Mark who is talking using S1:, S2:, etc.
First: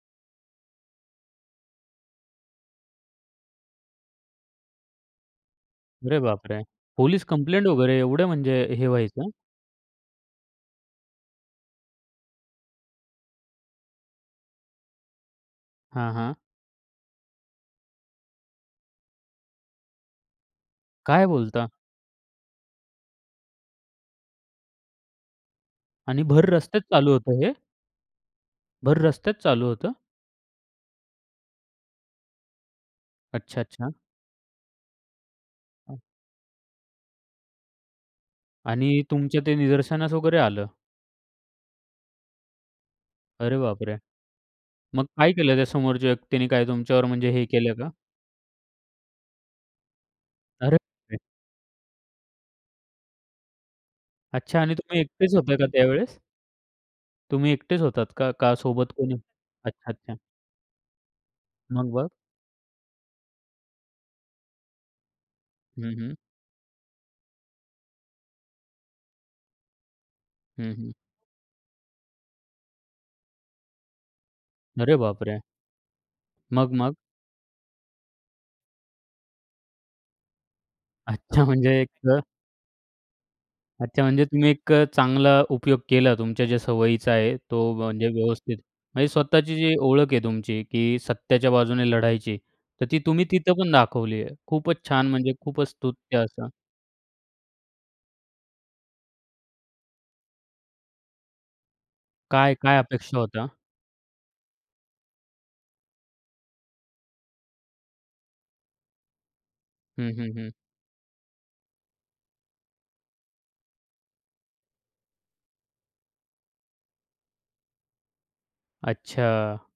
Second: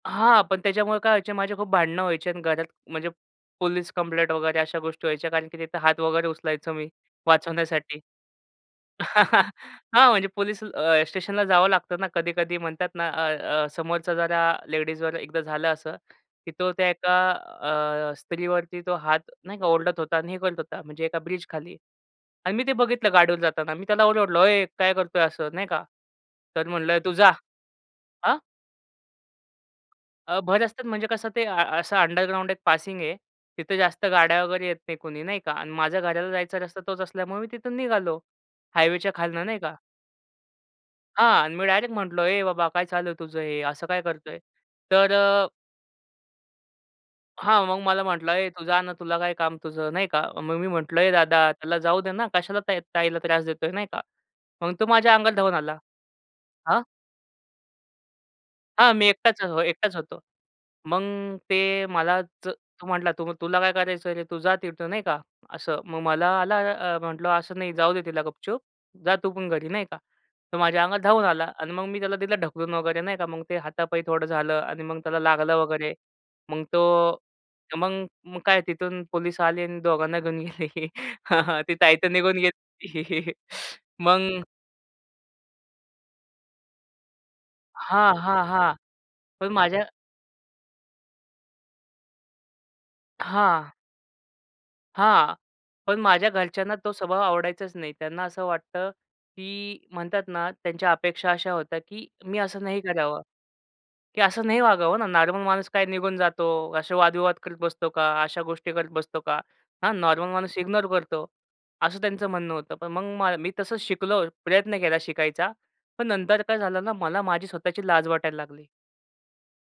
S1: हां, पण त्याच्यामुळे काय व्हायचे, माझे खूप भांडणं व्हायचे आणि घरात म्हणजे पोलीस कंप्लेंट वगैरे अशा गोष्टी व्हायच्या, कारण की तिथं हात
S2: अरे
S1: वगैरे
S2: बापरे!
S1: उचलायचो मी
S2: पोलीस कंप्लेंट वगैरे,
S1: वाचवण्यासाठी.
S2: एवढं म्हणजे हे व्हायचं?
S1: हां. म्हणजे पोलीस अ, स्टेशनला जावं लागतं ना कधी-कधी. म्हणतात ना, अ, अ, समोरचा जरा लेडीजवर एकदा झालं असं,
S2: हां, हां.
S1: की तो त्या एका अ, स्त्रीवरती तो हात नाही का, ओरडत होता आणि हे करत होता. म्हणजे एका
S2: काय बोलता?
S1: ब्रिजखाली. आणि मी ते बघितलं गाडीवरून जाताना. मी त्याला ओरडलो, "ओय काय करतोय?" असं नाही का?
S2: आणि भर
S1: तर
S2: रस्त्यात
S1: म्हटलं
S2: चालू
S1: "तू जा."
S2: होतं हे?
S1: हां.
S2: भर रस्त्यात चालू होतं?
S1: अ, भर रस्त्यात म्हणजे कसं, ते अ असं अंडरग्राउंड एक पासिंग आहे.
S2: अच्छा,
S1: तिथे
S2: अच्छा.
S1: जास्त गाड्या वगैरे येत नाही, कुणी नाही का. आणि माझ्या घराला जायचा रस्ता तोच असल्यामुळे मी तिथून निघालो,
S2: आणि
S1: हायवेच्या
S2: तुमच्या
S1: खालनं,
S2: ते
S1: नाही का.
S2: निदर्शनास वगैरे आलं?
S1: हां आणि मी डायरेक्ट म्हटलो, "ए बाबा, काय चालू आहे तुझं
S2: अरे
S1: हे? असं
S2: बापरे!
S1: काय करतोय?"
S2: मग
S1: तर
S2: काय
S1: अ
S2: केलं त्या समोरच्या व्यक्तीने? काय तुमच्यावर म्हणजे हे
S1: हां,
S2: केलं
S1: मग
S2: का?
S1: मला म्हंटला, "ए, तू जा ना, तुला काय काम तुझं?" नाही का. मग मी
S2: अरे
S1: म्हटलं, "ए
S2: बापरे!
S1: दादा, त्याला जाऊ दे ना. कशाला त्या ताईला त्रास देतोय?" नाही का.
S2: अच्छा.
S1: मग
S2: आणि
S1: तो
S2: तुम्ही
S1: माझ्या अंगावर
S2: एकटेच
S1: धावून
S2: होते का
S1: आला.
S2: त्यावेळेस?
S1: हां.
S2: तुम्ही एकटेच होतात का? का सोबत
S1: हां. मी
S2: कोणी?
S1: एकटाच अ,
S2: अच्छा,
S1: एकटाच
S2: अच्छा.
S1: होतो. मग ते
S2: मग, मग?
S1: मलाच तर तो म्हटला, "तो मग तुला काय करायचं रे? तू जा तिथं," नाही का असं.
S2: हं,
S1: मग
S2: हं.
S1: मला आला अ, म्हटलं, "असं नाही, जाऊ दे तिला, गपचूप. जा तू पण घरी," नाही का. तर
S2: हं,
S1: माझ्या
S2: हं.
S1: अंगात धावून आला आणि मग मी त्याला दिला ढकलून वगैरे नाही का. मग ते हाता-पायी थोडं झालं आणि
S2: अरे
S1: मग त्याला
S2: बापरे!
S1: लागलं वगैरे. मग
S2: मग, मग?
S1: तो मग मग काय, तिथून पोलीस आले आणि दोघांना घेऊन गेले.
S2: अच्छा
S1: ती
S2: म्हणजे एक
S1: ताई तर निघून गेली होती.
S2: अच्छा. म्हणजे
S1: मग
S2: तुम्ही एक चांगला उपयोग केला तुमच्या ज्या सवयीचा आहे. तो म्हणजे
S1: हां, हां,
S2: व्यवस्थित,
S1: हां.
S2: म्हणजे
S1: पण
S2: स्वतःची जी
S1: माझ्या
S2: ओळख आहे तुमची, की सत्याच्या बाजूने लढायची, तर ती तुम्ही तिथं
S1: हां.
S2: पण दाखवली आहे. खूपच छान, म्हणजे
S1: हां.
S2: खूपच
S1: पण
S2: स्तुत्य
S1: माझ्या
S2: असं.
S1: घरच्यांना तो स्वभाव आवडायचाच नाही. त्यांना असं वाटतं, की म्हणतात ना, त्यांच्या अपेक्षा अशा होत्या, की मी
S2: काय,
S1: असं
S2: काय
S1: नाही
S2: अपेक्षा
S1: करावं.
S2: होत्या?
S1: की असं नाही वागावं ना. नॉर्मल माणूस काय निघून जातो. असे वाद-विवाद करत बसतो का? अशा गोष्टी करत बसतो का? हां,
S2: हं,
S1: नॉर्मल
S2: हं, हं.
S1: माणूस इग्नोर करतो. असं त्यांचं म्हणणं होतं. पण मग मी तसंच शिकलो, प्रयत्न केला शिकायचा. पण नंतर काय झालं ना, मला माझी स्वतःची लाज वाटायला लागली.
S2: अच्छा.